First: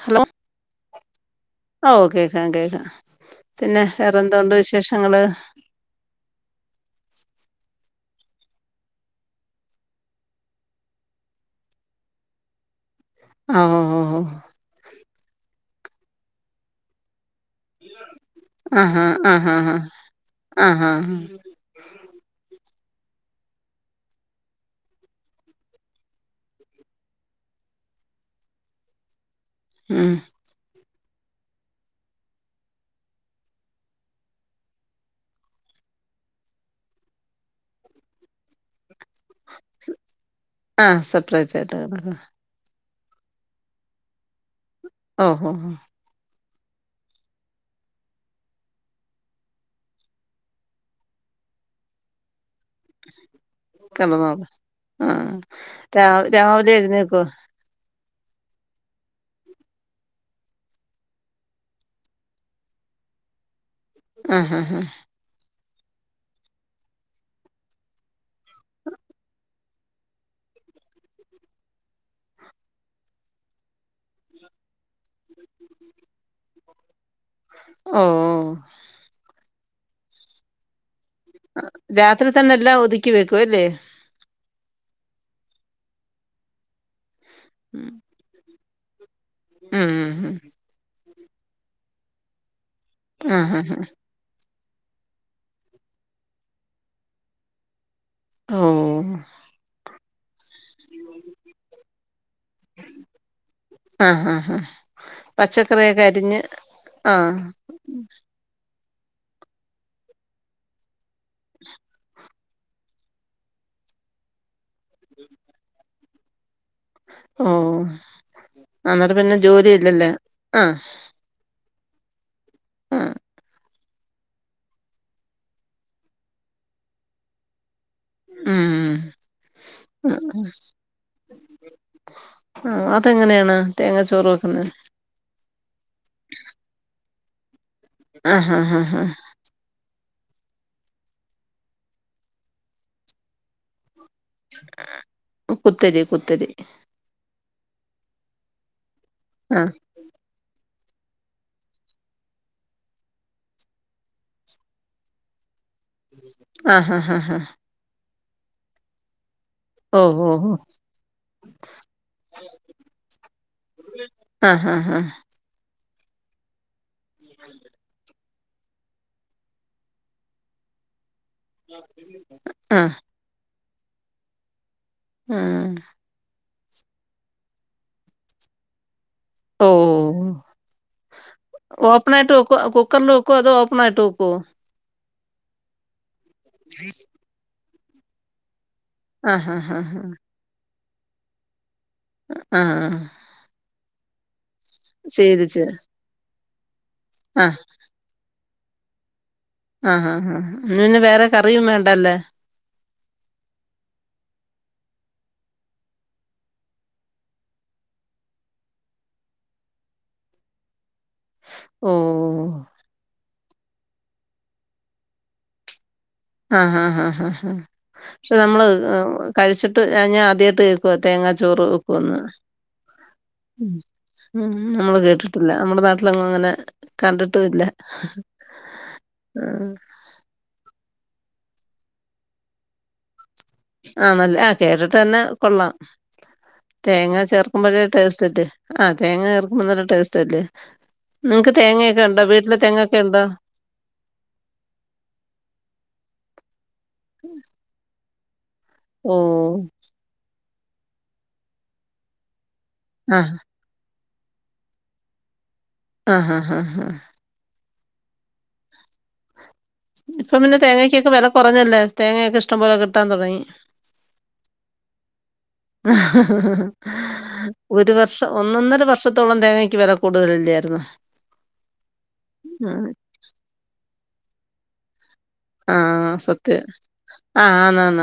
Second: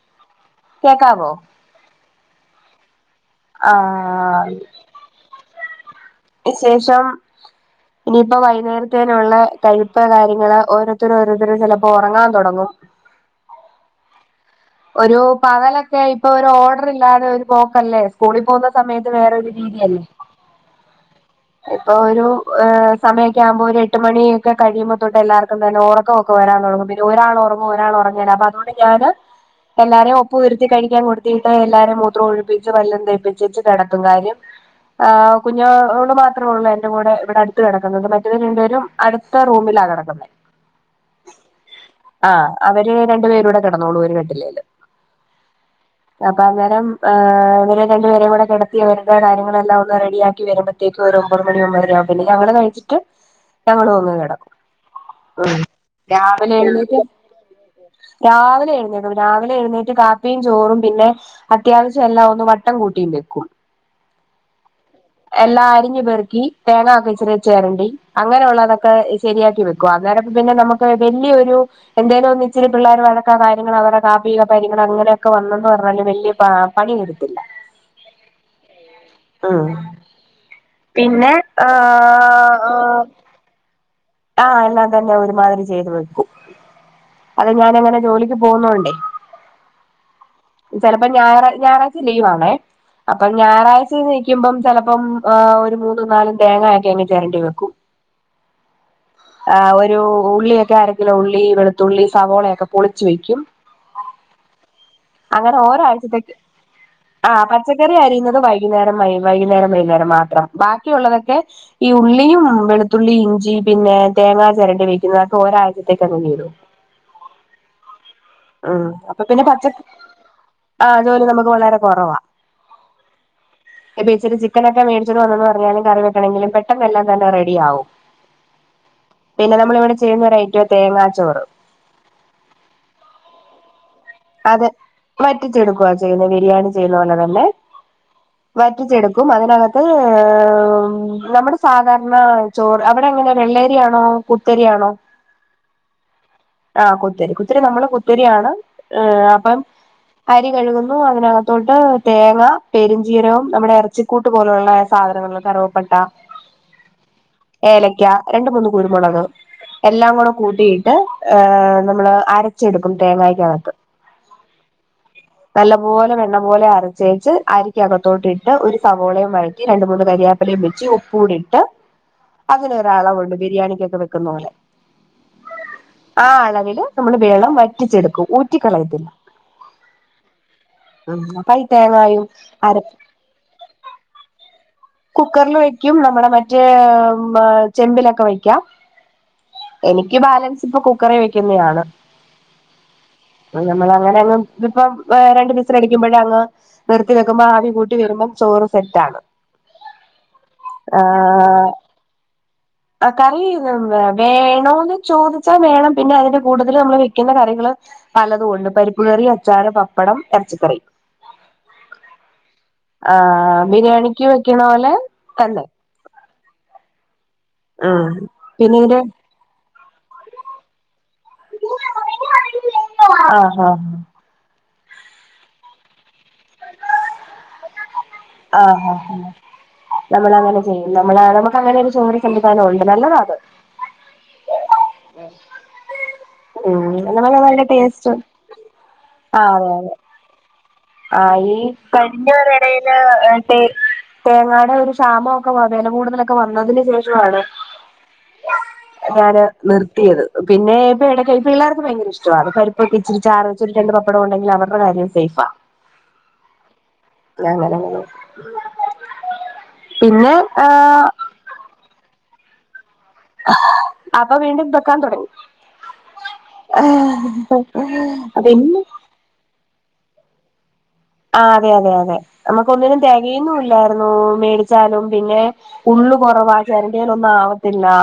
Hello കേക്കാവോ? ഓ കേക്കാം കേക്കാം പിന്നെ വേറെഎന്തു ണ്ട് ആഹ് വിശേഷങ്ങള് വിശേഷം ഇനിയിപ്പോ വൈകുന്നേരത്തേനള്ള കഴുപ്പ് കാര്യങ്ങള് ഓരോരുത്തര ഓരോരുത്തരും ചിലപ്പോ ഉറങ്ങാൻ തുടങ്ങും ഉം ഒരു പകലൊക്കെ ഇപ്പൊ ഒരു ഓർഡർ ഇല്ലാതെ ഒരു പോക്കല്ലേ സ്കൂളിൽ പോകുന്ന ആഹാ സമയത്ത് വേറൊരു ആഹാ ഹാ രീതിയല്ലേ ആഹാ ഇപ്പൊ ഒരുഹ സമയൊക്ക ആകുമ്പോൾ ഒരു എട്ട് മണിയൊക്കെ കഴിയുമ്പോ തോട്ട് എല്ലാർക്കും തന്നെ ഓർ ഉറക്കം വരാൻ തുടങ്ങും പിന്നെ ഒരാൾ ഉറങ്ങും ഒരാൾ ഉറങ്ങില്ല അതുകൊണ്ട് ഞാന് ഉം എല്ലാരെയ ഒപ്പ വരുത്തി കഴിക്കാൻ കൊടുത്തിട്ട് എല്ലാരും മൂത്രം ഒഴിപ്പിച്ച് പല്ലും തേപ്പി ച്ച കിടതും കാര്യം ആ് കുഞ്ഞോട് മാത്രമുള്ളൂ എന്റെറെ കൂടെ ഇവിടെ അടുത്ത കിടക്കുന്നത് മറ്റൊരു രണ്ട് പേരും അടുത്ത റൂമിലാ കെട ടക്കുന്നത് ആ സെപ്പറേറ്റ് ആയിട്ട് കിടക്കാ ആഹ അവര് രണ്ടു പേരൂ കെട ടന്നോളൂ ഒരു കട്ടിലെ ഉം ഉം അപ്പൊ അന്നേരം ആ നേരെ രണ്ടുപേര കൂടെ കിടത്തി വരമ്പോ കാര്യങ്ങളെല്ലാം ഒന്ന് റെഡിയാക്കി വരുമ്പ ഇനിക്ക് ഒമ്പത് മണി ഒമ്പര ആവും പിന്ന ഞങ്ങള് കഴിച്ചു ന്നിട്ട് ഞങ്ങൾ വന്ന് കിടന്നോളൂ കിടക്കും ആ രാ രാവിലെ എഴുന്നേൽക്ക എഴുന്നേക്കോ രാവിലെഎഴുന്നേറ്റു പോയി രാവിലെ എഴുന്നേറ്റ് കാപ്പിയും ചോറും പിന്നെ അത്യാവശ്യം എല്ലാം ഒന്ന് വട്ടം കൂട്ടി വെക്കും ഉം ഉം ഉം എല്ലാ അരിഞ്ഞഞ് പെറിക്കി തേങ്ങ ഒക്കെ ഇച്ചിരി ചേരണ്ടി അങ്ങനെള്ളതൊക്കെ ശരിയാക്കി വെക്കും അനേരം പിന്നെ നമുക്ക് വലിയൊരു എന്തേനോ ഒ ഇച്ചിരി പിള്ളേർ വഴക്കാ കാര്യങ്ങൾ അവ മീക പരിഗണ അങ്ങനൊക്കെ വന്നെന്ന് പറഞ്ഞാലും വലിയ പണിയെടുപ്പില്ല ഉം ആ പിന്നെ രാത്രി തന്നെ എല്ലാം ഒതുക്കി വെക്കും അല്ലേ ആ എല്ലാം തന്നെ ഒരുമാതിരി ചെയ്ത് വെക്കും അത് ഞാന എങ്ങനെ ഉം ജോലിക്ക് പോകുന്നുണ്ടേ ഉം ചിലപ്പോ ഞായറാ ഞായറാഴ്ച ലീവ ആണേ അപ്പൊ ഉം ആഹാ ഹാ ഞായറാഴ്ച നൽക്കുമ്പം ചിലപ്പം് ഒരു മൂന്നും നാലും തേങ്ങയൊക്കെ അങ്ങെ ചിരണ്ടി വെക്കും ഓ ആ ഒരു ഉള്ളിയൊക്കെ അരകിലോ ഉള്ളി വെളുത്തുള്ളി സവോളയൊക്കെ പൊളിച്ചു വെക്കും ആഹാ ഹാ അങ്ങനെ പച്ചക്കറിയൊക്കെ ഒരാഴ്ചത്തേക്ക് അരിഞ്ഞ് ആ പച്ചക്കറി അരിയുന്നത് വൈകുന്നേരം വൈകുന്നേരം വൈകുന്നേരം മാത്രം ബാക്കിയ ഉള്ളതൊക്കെ ഈ ഉള്ളിയും വെളുത്തുള്ളി ഇഞ്ചിയും പിന്നെ തേങ്ങാ ചിരണ്ടി വെയ്ക്കുന്നത് അതൊക്കെ ഒരാഴ്ചത്തേക്കങ്ങ് തീരോ. ഓഹ് അന്നേരം അപ്പൊ പിന്നെ പച്ച ജോലില്ലല്ലേ ആഹ്. ജോലി നമുക്ക് വളരെ ഇപ്പ ഇച്ചരി ചിക്കനൊക്കെ മേടിച്ചോണ്ട് വന്നെന്ന് പറഞ്ഞാലും കറി വെക്കണെങ്കിലും പെട്ടെന്ന് എല്ലാം തന്നെ റെഡിയാവും. ഉം ഉം പിന്നെ നമ്മൾ ഇവടെ ചെയ്യുന്നൊരയ്റ്റവാ തേങ്ങാ ചോറ്. ആഹ് അതെങ്ങനെയാണ് തേങ്ങാ ചോറ് വെക്കുന്നെ? വറ്റിച്ചെടുക്കുവാ ചെയ്യുന്നത് ബിരിയാണി ചെയ്യുന്ന പോലെ തന്നെ, ആ ഹാ ഹാ ഹാ വറ്റിച്ചെടുക്കും അതിനക ത്ത് നമ്മുടെ സാധാരണ ചോറ് അവിടെ എങ്ങനെ വെള്ളേരിയാണോ കുത്തരിയാണോ? കുത്തരിയ കുത്തരി. ആഹ് കുത്തരി കുത്തിരി നമ്മള് കുത്തരിയാണ് ഏഹ് അപ്പം ആ അരി കഴുകുന്നു അതിനകത്തോട്ട് തേങ്ങ പെരുഞ്ചീരവം നമ്മുടെ ഇറച്ചിക്കൂട്ട് പോലുള്ള സാധനങ്ങള് ള്ളെ കറുവ ആഹ ഹാ ഹാ ഏലയ്ക്ക രണ്ട് മൂന്ന് കുരുമുളക് ഓ എല്ലാം ഓ കൂടെ ഓ കൂട്ടിയിട്ട്, ഏഹ് നമ്മള് അരച്ചെടുക്കും തേങ്ങായ്ക്കകത്ത്. ആ ഹാ ഹാ നല്ല പോലെ വെണ്ണ പോലെ അരച്ചേച്ച് അരിക്കക ത്തോട്ടിട്ട് ഒരു സവോളയും വഴറ്റി രണ്ടു മൂന്ന് കരിയാപ്പെലയും വെച്ച് ഉപ്പൂടി ട്ട് ആ അതിനൊരളവ്ണ്ട് ബിരിയാണിക്കൊക്കെ വെക്കുന്ന പോലെ. ഉം. ആ അളവിൽ നമ്മള് വെള്ളം വറ്റിച്ചെടുക്കും. ഊറ്റിക്കളയത്തില്ല. ഓഓഓഓഹ്. ഉം അപ്പൊ ഈ തേങ്ങായും ഓപ്പണായിട്ട് വെക്കോ അര കുക്കറ്‌ല് വെ ക്കോ അതോ ഓപ്പണായിട്ട് വെക്ക്വോ? കുക്കർല് വെക്ക്യും. നമ്മുടെ മറ്റേ ചെമ്പിലൊക്കെ വെക്ക്യാം. ആ ഹാ ഹാ ഹാ എനിക്ക് ബാലൻസ് ഇപ്പ കുക്കറേ വെക്കുന്നെയാണ്. ആഹ്ആഹ്. നമ്മളങ്ങനങ്ങ് ഇതിപ്പം ഏഹ് ശരി രണ്ടു ശരി വിസില് അടിക്ക്യുമ്പഴങ്ങ് നിർത്തി വെക്കുമ്പോ ആ ആവി കൂ ട്ടി വരുമ്പം ചോറ് സെറ്റാണ്. ആ ഹാ ഹാ ഹ ആഹ് ആഹ് കറി വേണോന്ന് ചോദിച്ചാ വേണം. പിന്നെ അതിന്റെ കൂട്ടത്തിൽ നമ്മള് വെക്കുന്ന കറികള് പലതു ഉണ്ട്. പരിപ്പ് കറി, അച്ചാറ്, പപ്പടം, എറച്ചിക്കറി, ഓഹ് ആഹ് ബിരിയാണിക്ക് വെക്ക്യ്ണ പോലെ തന്നെ. ആഹ് ഹാ ഹാ ഹാ ഉം പക്ഷേ നമ്മള് പിന്നീട് കഴിച്ചിട്ട് ഞാ ഞാൻ ആദ്യായിട്ട് കേക്കുവാ തേങ്ങാ ചോറ് വെക്കുംന്ന്. ആഹ് ഉം. ആഹ് ഉം. നമ്മള് കേട്ടിട്ടില്ല നമ്മുടെ നാട്ടിലെങ്ങും അങ്ങനെ കണ്ടിട്ടു ഇല്ല. ആ ഹാ ഹാ. നമ്മളങ്ങനെ ചെയ്യും. നമ്മളങ്ങനെ നമുക്ക് അങ്ങനെ ഒരു [unintelligible] സംവിധാനം ഉണ്ട് നല്ലതാ അത്. ആണല്ലെ ആഹ് കേട്ടിട്ട് തന്നെ കൊള്ളാം. ഉം തേങ്ങ എന്നാ നല്ല ചേർക്കുമ്പഴേ ടേസ്റ്റ് ടേസ്റ്റല്ലേ. ആഹ് തേങ്ങ ആഹ് ചേർക്കുമ്പം അതെ നല്ല അതെ ടേസ്റ്റല്ലേ. ആഹ് ഈ കഴിഞ്ഞ ഒരു എടയില് ഉണ്ടോ തേ തേങ്ങായുടെ ഒരു ക്ഷാമ ഒക്കെ വ വെല കൂടുതലൊക്കെ വന്നതിന് ശേഷവാണ് ഞാന് ഓഹ് നിർത്തിയത്. പിന്നെ ഇപ്പ ഇടക്ക് ഇപ്പ പിള്ളേർക്ക് ഭയങ്കര ഇഷ്ടവാ. അപ്പ പരിപ്പൊക്കെ ഇച്ചിരി ആഹ് ചാറ് രണ്ട് പപ്പടം ഉണ്ടെങ്കി അവര്ടെ കാര്യം സെയ്ഫാ. ആഹ ഹാ ഹാ ഹാ അങ്ങനങ്ങനെ പിന്നെ ആ കൊറഞ്ഞല്ലെ. തേങ്ങെക്കെ ഇഷ്ടം പോലെ കിട്ടാൻ തുടങ്ങി. അപ്പം വീണ്ടും വെക്കാൻ തുടങ്ങി. ഒരു വർഷം ഒന്നൊന്നര പിന്നെ വർഷത്തോളം തേങ്ങയ്ക്ക് വില കൂടുതലെല്യാര്ന്നോ? ആ അതെ. അതെ അതെ. നമുക്ക് ഒന്നിനും തെകയുന്നു ഇല്ലായിരുന്നു മേടിച്ചാലും. പിന്നെ ആഹ് ഉള്ള് കൊറവാ. സത്യം ചെരണ്ടിയാലൊന്നും ആവത്തില്ല-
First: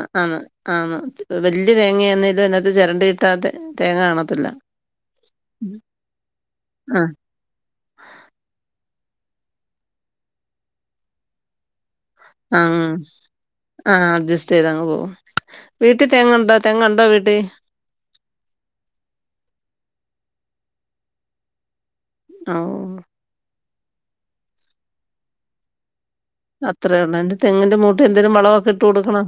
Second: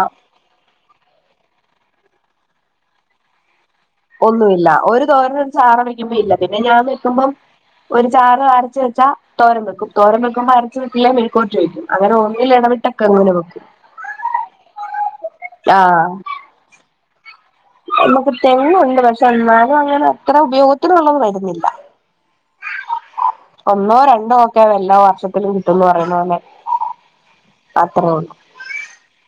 ആണ്. വല്യ തേങ്ങയാന്നേലും അകത്ത് ചെരണ്ടി ഇട്ടാതെ ഒന്നു ഇല്ല. ഒരു തോരനും ഒരു ചാറും വെക്കുമ്പൊ ഇല്ല. പിന്നെ ഞാൻ ആഹ് വെക്കുമ്പം ഒരു ചാറ് അരച്ച് വെച്ചാ തോരൻ വെക്കും. തോരൻ വെക്കുമ്പ അരച്ച് വെച്ചില്ലേ മെഴുക്കുപുരട്ടി വയ്ക്കും. അങ്ങനെ ഒന്നിൽ എടവിട്ടൊക്കെ അങ്ങനെ വെക്കും. ആ അഡ്ജസ്റ്റ് ചെയ്ത് അങ്ങ് പോകും. ആഹ് വീട്ടിൽ തേങ്ങണ്ടോ തെങ്ങുണ്ടോ വീട്ടി? നമുക്ക് തെങ്ങുണ്ട്. പക്ഷെ എന്നാലും അങ്ങനെ അത്ര ഉപയോഗത്തിനുള്ളത് വരുന്നില്ല. ആഹ് ഒന്നോ രണ്ടോ ഒക്കെ എല്ലാ വർഷത്തിലും കിട്ടുംന്ന് പറയുന്ന പോലെ. അത്ര ഒള്ളു. എന്റെ തെങ്ങിന്റെ അത്രേ ഉള്ളൂ മൂട്ടിഎന്തെലും വളമൊക്കെ ഇട്ട് കൊടുക്കണം.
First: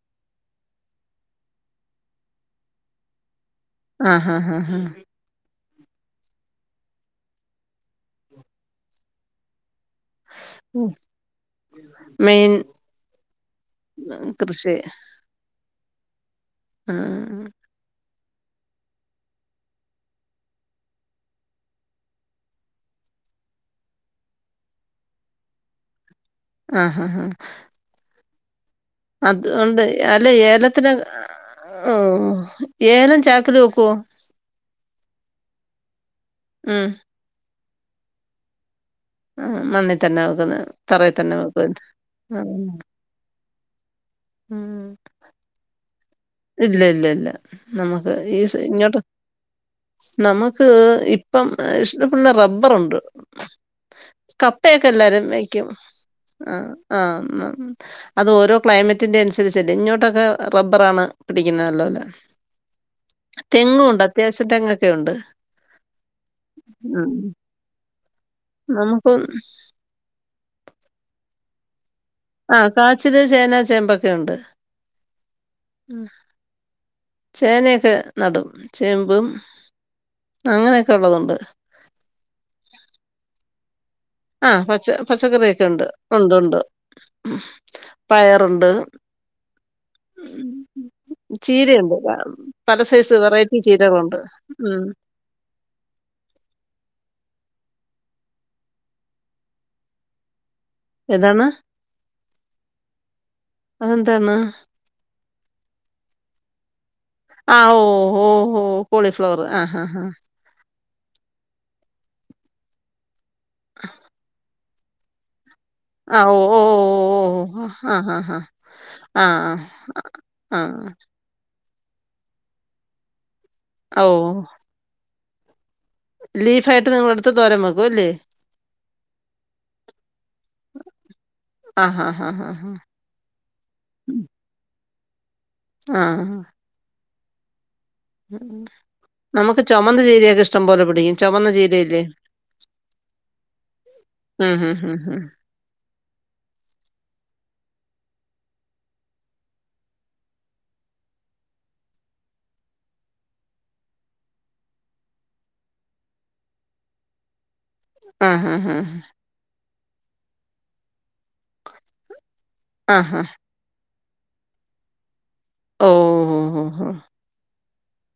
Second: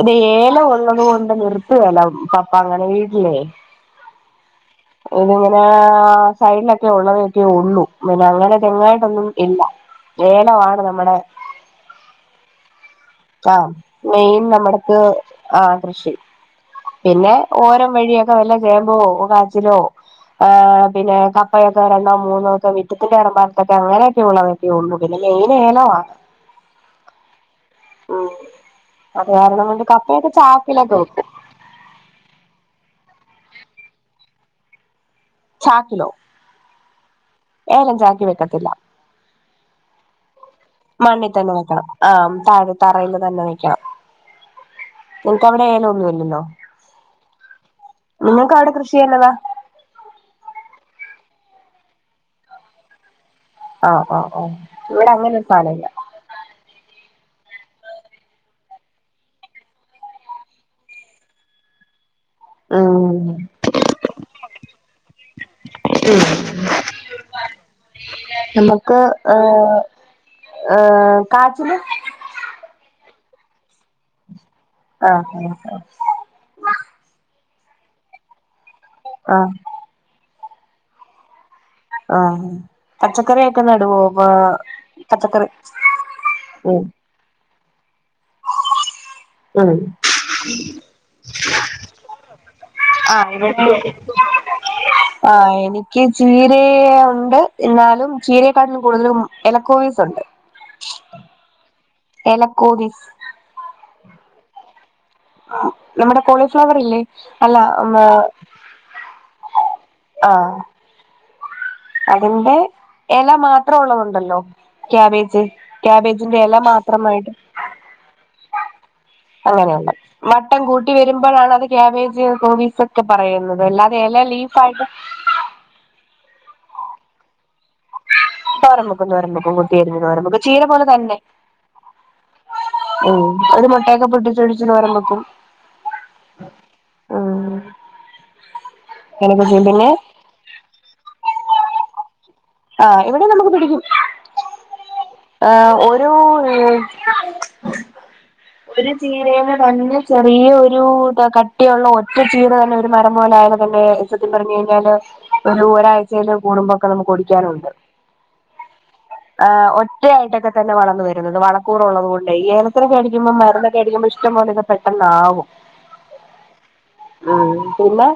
ഇത് ഏല ഉള്ളത് കൊണ്ട് നിർത്തുകയില്ല. പപ്പ അങ്ങനെ വീട്ടിലേ ആ ഹാ ഹാ ഹാ ഇതിങ്ങനെ സൈഡിലൊക്കെ ഉള്ളതൊക്കെ ഉള്ളൂ. പിന്നെ അങ്ങനെ തെങ്ങായിട്ടൊന്നും ഇല്ല. ഏലവാണ് ആഹ് നമ്മുടെ മെയിൻ ആഹ് മെയിൻ കൃഷി ഞമ്മട്ക്ക് ആ കൃഷി. പിന്നെ ആഹ് ഓരം വഴിയൊക്കെ ക്ക വല്ല കേമ്പോ കാച്ചിലോ ആഹ് പിന്നെ [unintelligible] മൂന്നോ സം മിറ്റത്തിന്റെ റമ്പറത്തൊക്കെ അങ്ങനെയൊക്കെയ ഉള്ളത്. [unintelligible] ഇ ങ്ങെനേനോ. ആഹ് ആ ആഹ് ഉം അത് കാരണം [unintelligible] കപ്പ ഒക്കെ ചാക്കില തൂക്കും ഏഹ്. ഏലം ചാക്കില് വെക്കോ? ചാക്കിലോ. ഉം ഏലം ചാക്കി വെക്കത്തില്ല. മണ്ണി തന്നെ വെക്കുന്നത്. മണ്ണി തന്നെ വെക്കണം. ആ താഴ് തറയിൽ തന്നെ വെക്കണം. ഉം നിങ്ങക്ക് അവിടെ ഏലൊന്നും ഇല്ലല്ലോ ഇല്ല ഇല്ല ഇല്ല നമ്മുക്ക് ഈ നിങ്ങൾക്ക് അവിടെ കൃഷി ഇങ്ങോട്ട് ചെയ്യുന്നതാ നമുക്ക് ഇപ്പം ഇഷ്ടപ്പ്ള്ള റബ്ബറുണ്ട്. ആഹ് ആഹ് ആഹ് കപ്പയൊക്കെ ഇവിടെ എല്ലാരും അങ്ങനെ ഒരു വെയ്ക്കും. സാധനം ഇല്ല ആഹ്. ആ അത് ഓരോ ക്ലൈമറ്റ്. ത്തിന്റെ അനുസരിച്ചല്ലെ. ഇങ്ങോട്ടൊക്കെ റബ്ബറാണ് പിടിക്കുന്നത് അല്ലോലെ. ഉം തെങ്ങും ഉണ്ട്. അത്യാവശ്യം തെങ്ങൊക്കെ ഉണ്ട്. ഉം. നമുക്ക് ഏഹ് ഏഹ് കാറ്റില് ആഹ് കാച്ചില് ചേന ചേമ്പൊക്കെ ഉണ്ട്. ആഹ് ആഹ് ആഹ് ഉം. ചേനയൊക്കെ നടും ചേമ്പും ആഹ് അങ്ങനെയൊക്കെ ഉള്ളതുണ്ട്. ആഹ് പച്ചക്കറിയൊക്കെ നടുവോ? ഇപ്പൊ ആഹ് പച്ച പച്ചക്കറി പച്ചക്കറിയൊക്കെ ഉണ്ട് ഉണ്ട് ഉണ്ട് ഉം പയറുണ്ട്. ഉം ഉം ഉം ചീരയുണ്ട് പല സൈസ് വെറൈറ്റി ചീരയുണ്ട് ഉം ആ എനിക്ക് ചീര ഉണ്ട് എന്നാലും ചീരയെക്കാട്ടും കൂടുതലും എലക്കോവീസ് ഉണ്ട് ഏതാണ് എലക്കോവീസ് അതെന്താണ്? ആ നമ്മുടെ കോളിഫ്ലവർ ഇല്ലേ? അല്ല ആ ഓ ഓ ഓ കോളി ഫ്ലവർ ആഹ് ആഹ് ആ [inaudible] അതിന്റെ ഇല മാത്രം ഉള്ളതുണ്ടല്ലോ ക്യാബേജ് ക്യാബേജിന്റെ ഇല മാത്രമായിട്ട് ആ ഹാ ഹാ അങ്ങനെയുള്ള ആഹ് മട്ടം ആഹ് കൂട്ടി വരുമ്പോ വരുമ്പോഴാണ് അത് ക്യാബേജ് കോസ് ഒക്കെ പറയുന്നത് അല്ലാതെ എല ലീഫ് ആയിട്ട് ലീഫ് ആയിട്ട് നിങ്ങള് എടുത്ത് തോരൻ വെക്കും അല്ലേ തോരൻ വെക്കും തോരൻ വെക്കും കൊത്തി അരിഞ്ഞു തോരൻ വെക്കും ചീര പോലെ തന്നെ ആഹ് ആഹ് ആഹ് ഉം ഒരു മുട്ടയൊക്കെ പൊട്ടിച്ചൊഴിച്ച് തോരൻ വെക്കും. ആഹ് ഉം ഉം അങ്ങനൊക്കെ നമുക്ക് ചെയ്യും പിന്നെ ചുമന്ന ചീരയൊക്കെ ഇഷ്ടം പോലെ പിടിക്കും ചുമന്ന ചീരല്ലേ ആ ഇവിടെ നമുക്ക് പിടിക്കും. ഉം ഉം ഉം ഉം ആ ഒരും ഉം ഒരു ചീരനെ തന്നെ ചെറിയ ഒരു കട്ടിയുള്ള ഒറ്റ ചീര തന്നെ ഒരു മരം പോലെയത് തന്നെ സത്യം പറഞ്ഞ കഴിഞ്ഞാല് ഒരു ഒരാഴ്ച കൂടുമ്പോക്കെ നമുക്ക് ഒടിക്കാനുണ്ട് ആഹ് ആഹ് ഹ് ഒറ്റയായിട്ടൊക്കെ തന്നെ വളർന്നു വരും ത് വളക്കൂറുള്ളള്ളത കൊണ്ട് ഏലത്തിനെ ആഹ് ആഹ് കടിക്കുമ്പോ മരുന്ന് അടിക്കുമ്പോ ഇഷ്ടപോലെത് പെട്ടന്നാവും ഓ മ്മ്ഹ് പിന്നേ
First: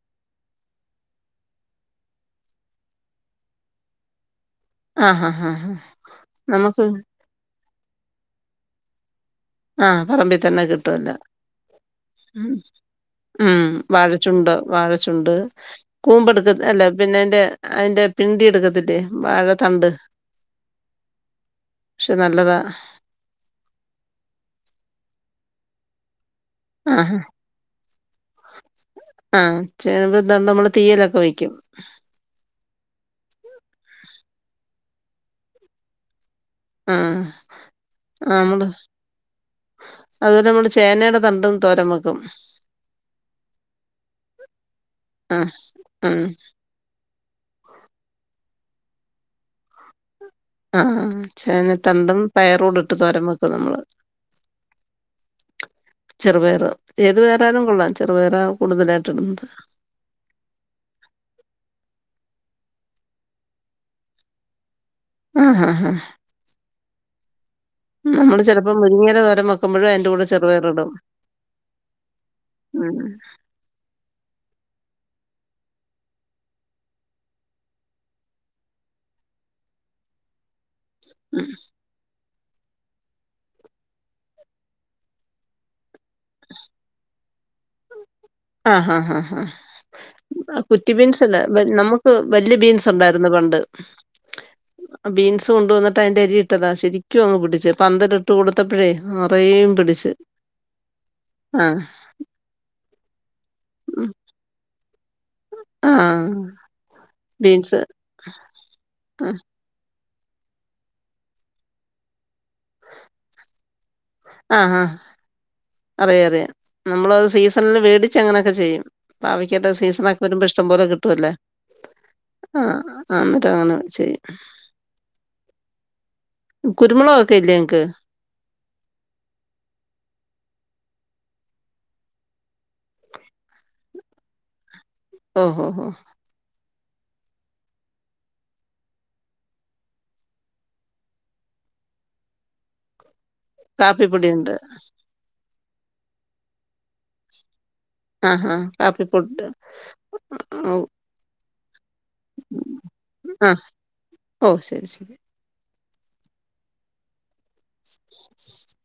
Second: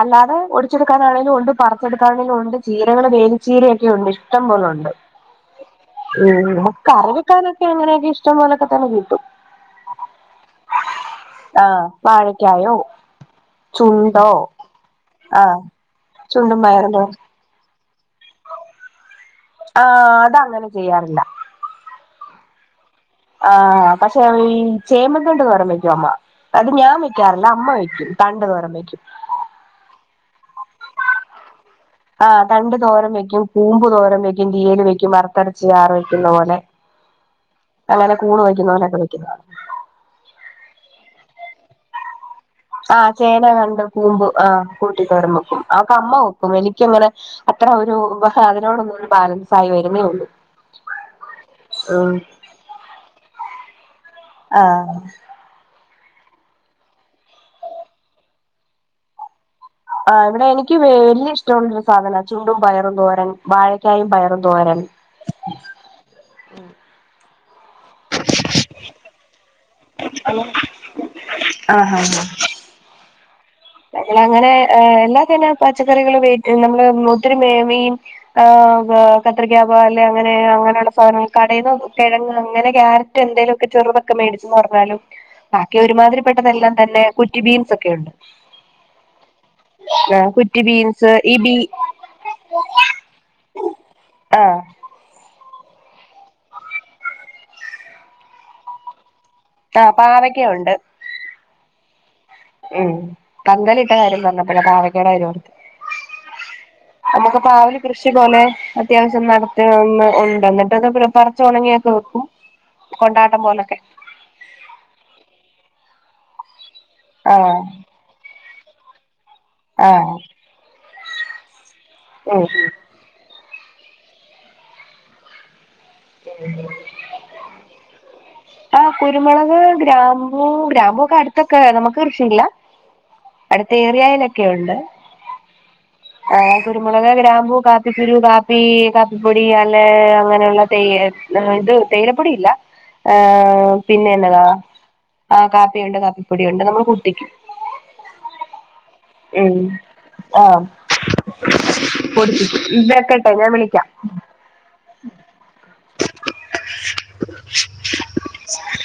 അല്ലാതെ ഒടിച്ചെടുക്കാനാണെങ്കിലും ഉണ്ട് പറിച്ചടുക്കാണെങ്കിലും ഉണ്ട് ചീരകൾ വേ ചീരൊക്കെ ഉണ്ട് ഇഷ്ടംപോലുണ്ട് ആഹ് ആഹ് ആഹ് നമുക്ക് കറി വേക്കാനൊക്കെങ്ങെയൊക്കെ ഇഷ്ടം പോലൊക്കെ തന്നെ കിട്ടും ആഹ പറമ്പിൽ തന്നെ കിട്ടുവല്ലോ അഹ് ഉം വാഴക്കായോ ഉം ചുണ്ടോ വാഴച്ചുണ്ട് വാഴച്ചുണ്ട് ആഹ് കൂമ്പ്ടുക്ക ചുണ്ടും അല്ലെ പയറും തോരൻ പിന്നെ അയ്ന്റെ അയ്ന്റെ പിണ്ടി എടുക്കത്തില്ലേ വാഴ തണ്ട് ആഹ് അത് അങ്ങനെ ചെയ്യാറില്ല പക്ഷെ നല്ലതാ ആഹ പക്ഷെ ഈ ചേമ്പ്തണ്ട് തോരൻ വെക്കും അമ്മ അത് ഞാൻ ആഹ് വെക്കാറില്ല അമ്മ വയ്ക്കും തണ്ട തോരൻ വെക്കും ആഹ് ചെമ്പ് ന്തണ്ട് നമ്മള് തീയലൊക്കെ വയ്ക്കും ആ തണ്ട് തോരം വെക്കും കൂമ്പ് തോരം വെക്കും തീയൽ വെക്കും വറുത്തരച്ച് ചാറ് വെക്കുന്ന പോലെ ആഹ് അങ്ങനെ ആഹ് കൂണ് നമ്മള് വയ്ക്കുന്ന പോലൊക്കെ വെക്കും അതുപോലെ നമ്മള് ചേനയുടെ തണ്ടും തോരം വെക്കും ആഹ് ചേന തണ്ട് കൂമ്പ് ആഹ് കൂട്ടി തോരം ആഹ് വെക്കും അതൊക്കെ അമ്മ ഉം വെക്കും എനിക്കങ്ങനെ അത്ര ഒരു ഉപ അതിനോടൊന് ഒരു ബാലൻസ് ആയി വരുന്നേ ഒള്ളൂ ആഹ് ചേനത്തണ്ടും പയറൂടെ ഇട്ട് തോരൻ വെക്കും നമ്മള് ആഹ് ചെറുപയർ ഏത് പയറയാലും കൊള്ളാം ചെറുപയറാ കൂടുതലായിട്ട് ഇടുന്നത് ആഹ് ഇവിടെ എനിക്ക് വലിയ ഇഷ്ടമുള്ളൊരു സാധന ചുണ്ടും പയറും തോരൻ വാഴക്കായും പയറും തോരൻ ആഹ് നമ്മള് ചെലപ്പോ മുരിങ്ങിയല തോരം വെക്കുമ്പഴും അതിന്റെ കൂടെ ചെറുപയറിടും ആഹ് ആഹ് ഉം ഞങ്ങളങ്ങനെ എല്ലാ തന പച്ചക്കറികള് ഉപയോഗിക്കും നമ്മള് ഒത്തിരി മേങ്ങിം ഏഹ് കത്രികാ പോലെ അങ്ങനെ അങ്ങനെയുള്ള സാധനം കടേന്ന് കിഴങ്ങ് അങ്ങനെ ക്യാരറ്റ് എന്തേലൊക്കെ ചെറുതൊക്കെ മേടിച്ച്ന്ന് പറഞ്ഞാലും ബാക്കി ഒരുമാതിരിപ്പെട്ടതെല്ലാം തന്നെ കുറ്റി ബീൻസ് ഒക്കെയുണ്ട് ആഹ് ആഹ് ആഹ് ഇപ്പ കുറ്റി ബീൻസ് അല്ല നമുക്ക് വല്യ ബീൻസ് ഉണ്ടായിരുന്നു പണ്ട് ആഹ് ബീൻസ് കൊണ്ട് വന്നിട്ട് അതിന്റെ അരി ഇട്ടതാ ശരിക്കും അങ്ങ് പിടിച്ച പന്തലിട്ട് കൊടുത്തപ്പഴേ നറെയേം ആഹ് പിടിച് പാവയ്ക്കയുണ്ട് ആഹ് ഉം പന്തലിട്ട കാര്യം പറഞ്ഞപ്പയാ പാവക്കേട കാര്യം ഓർത്തേ ആഹ് നമുക്ക് പാവല് ബീൻസ് കൃഷി പോലെ അത്യാവശ്യം ആഹ് നട ഏഹ് ഉണ്ട് എന്നിട്ടത് പറച്ച് ഉണങ്ങിയൊക്കെ വെക്കും കൊണ്ടാട്ടം പോലൊക്കെ ആഹ് ആഹ് അറിയാം അറിയാം നമ്മള് അത് ആഹ് സീസണില് മേടിച്ച് അങ്ങനെയൊക്കെ ചെയ്യും പാവക്കേടെ ആഹ് സീസണൊക്കെ വരുമ്പോ ഇഷ്ടം പോലെ കിട്ടുവല്ലേ ഉം ആഹ് ആഹ് ആഹ് ഇന്ന്ട്ട് അങ്ങനെ ചെയ്യും കുരുമുളകൊക്കെ ഇല്ലേ ഇങ്ങക്ക് ആഹ് കുരുമുളക് ഗ്രാമ്പു ഗ്രാമ്പു ഒക്കെ അടുത്തൊക്കെ നമുക്ക് കൃഷിയില്ല അടുത്ത ഏറിയായിലൊക്കെയുണ്ട് ഓഹ് ഹോ ഹോ ആഹ് കുരുമുളക് ഗ്രാമ്പു കാപ്പി കുരു കാപ്പി കാപ്പിപ്പൊടി അല്ലെ അങ്ങനെയുള്ളൊ തേയെ ഇത് തേയിലപ്പൊടിയില്ല ഏഹ് പിന്നെ എന്നതാ കാപ്പിപ്പൊടിയുണ്ട് ആഹ് കാപ്പിയുണ്ട് കാപ്പിപ്പൊടിയുണ്ട് നമ്മള് കുട്ടിക്കും ആഹ് ഹാ കാപ്പി പുട്ട് ഉം ഉം വെക്കട്ടെ ഞാൻ ആഹ് വിളിക്കാം. ഓഹ് ശരി ശരി. ഉ